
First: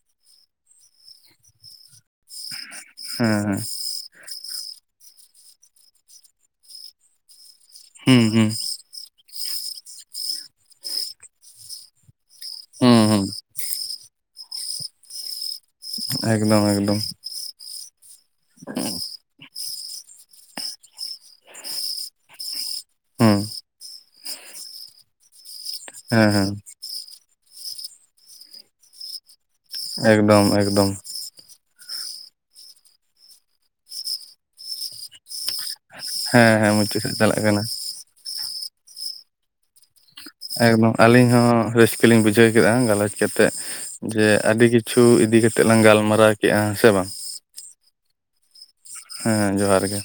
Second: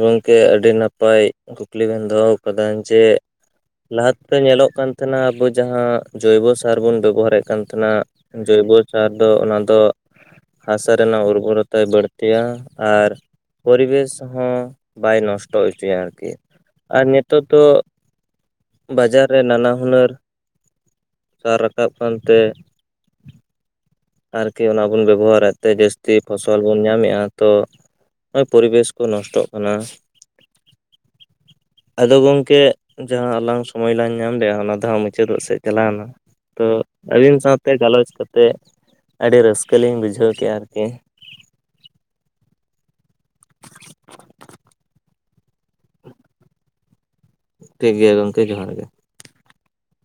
ᱜᱚᱢᱠᱮ ᱟᱹᱰᱤ ᱱᱟᱯᱟᱭ ᱠᱩᱠᱞᱤ ᱵᱮᱱ ᱫᱚᱦᱚᱣ ᱠᱟᱫᱟ ᱡᱮ ᱦᱮᱸ ᱦᱮᱸ ᱞᱟᱦᱟᱛᱮ ᱫᱚ ᱧᱮᱞᱚᱜ ᱠᱟᱱ ᱛᱟᱦᱮᱱᱟ ᱟᱵᱚ ᱡᱟᱦᱟᱸ ᱡᱚᱭᱵᱚ ᱥᱟᱨ ᱵᱚᱱ ᱵᱮᱵᱚᱦᱟᱨᱮᱫ ᱠᱟᱱ ᱛᱟᱦᱮᱱᱟ ᱦᱩᱸ ᱦᱩᱸ ᱡᱚᱭᱵᱚ ᱥᱟᱨ ᱫᱚ ᱚᱱᱟ ᱫᱚ ᱦᱟᱥᱟ ᱨᱮᱱᱟᱜ ᱩᱨᱵᱚᱨᱚᱛᱟᱭ ᱵᱟᱹᱲᱼᱼ ᱛᱤᱭᱟ ᱦᱩᱸ ᱟᱨ ᱦᱩᱸ ᱯᱚᱨᱤᱵᱮᱥ ᱦᱚᱸ ᱵᱟᱭ ᱱᱚᱥᱴᱼᱼ [unintelligible] ᱚᱪᱚᱭᱟ ᱟᱨᱠᱤ᱾ ᱮᱠᱫᱚᱢ ᱮᱠᱫᱚᱢ ᱟᱨ ᱱᱤᱛᱳᱜ ᱛᱚ ᱵᱟᱡᱟᱨ ᱨᱮ ᱱᱟᱱᱟ ᱦᱩᱱᱟᱹᱨ ᱥᱟᱨ ᱨᱟᱠᱟᱵ ᱠᱟᱱᱛᱮ, ᱦᱚᱸ, ᱟᱨᱠᱤ ᱚᱱᱟ ᱵᱚᱱ ᱵᱮᱵᱚᱦᱟᱨᱮᱫ ᱛᱮ ᱡᱟᱹᱥᱛᱤ ᱦᱮᱸ ᱦᱮᱸ ᱯᱷᱚᱥᱚᱞ ᱵᱚᱱ ᱧᱟᱢᱮᱫᱼᱟ᱾ ᱛᱚ ᱱᱚᱜᱼᱚᱭ ᱯᱚᱨᱤᱵᱮᱥ ᱠᱚ ᱱᱚᱥᱴᱚᱜ ᱠᱟᱱᱟ ᱮᱜᱽᱫᱚᱢ ᱮᱜᱽᱫᱚᱢ᱾ ᱟᱫᱚ ᱜᱚᱝᱠᱮ ᱡᱟᱦᱟᱸ ᱟᱞᱟᱝ ᱥᱚᱢᱚᱭ ᱞᱟᱝ ᱧᱟᱢ ᱞᱮᱼᱟ ᱚᱱᱟ ᱫᱚᱦᱟᱸᱜ ᱢᱩᱪᱟᱹᱫᱚᱜ ᱥᱮᱡ ᱪᱟᱞᱟᱣᱱᱟ ᱦᱮᱸ ᱛᱚ ᱦᱮᱸ ᱢᱩᱪᱟᱹᱫ ᱥᱮᱫ ᱟᱹᱵᱤᱱ ᱪᱟᱞᱟᱜ ᱠᱟᱱᱟ ᱥᱟᱶᱛᱮ ᱜᱟᱞᱚᱪ ᱠᱟᱛᱮᱜ ᱟᱹᱰᱤ ᱨᱟᱹᱥᱠᱟᱹ ᱞᱤᱧ ᱵᱩᱡᱼᱼ ᱮᱜᱽᱫᱚᱢ ᱟᱹᱞᱤᱧ ᱦᱚᱸ ᱨᱟᱹᱥᱠᱟᱹ ᱞᱤᱧ ᱵᱩᱡᱷᱟᱹᱣ ᱠᱮᱫᱟ ᱜᱟᱞᱚᱪ ᱠᱟᱛᱮᱫ ᱡᱮ ᱟᱹᱰᱤ ᱠᱤᱪᱷᱩ ᱤᱫᱤ ᱠᱟᱛᱮᱜ ᱞᱟᱝ ᱜᱟᱞᱢᱟᱨᱟᱣ ᱠᱮᱜᱼᱟ ᱥᱮ ᱵᱟᱝ? ᱴᱷᱤᱠ ᱜᱮᱭᱟ ᱜᱚᱢᱠᱮ ᱡᱚᱦᱟᱨ ᱜᱮ᱾ ᱦᱮᱸ ᱡᱚᱦᱟᱨ ᱜᱮ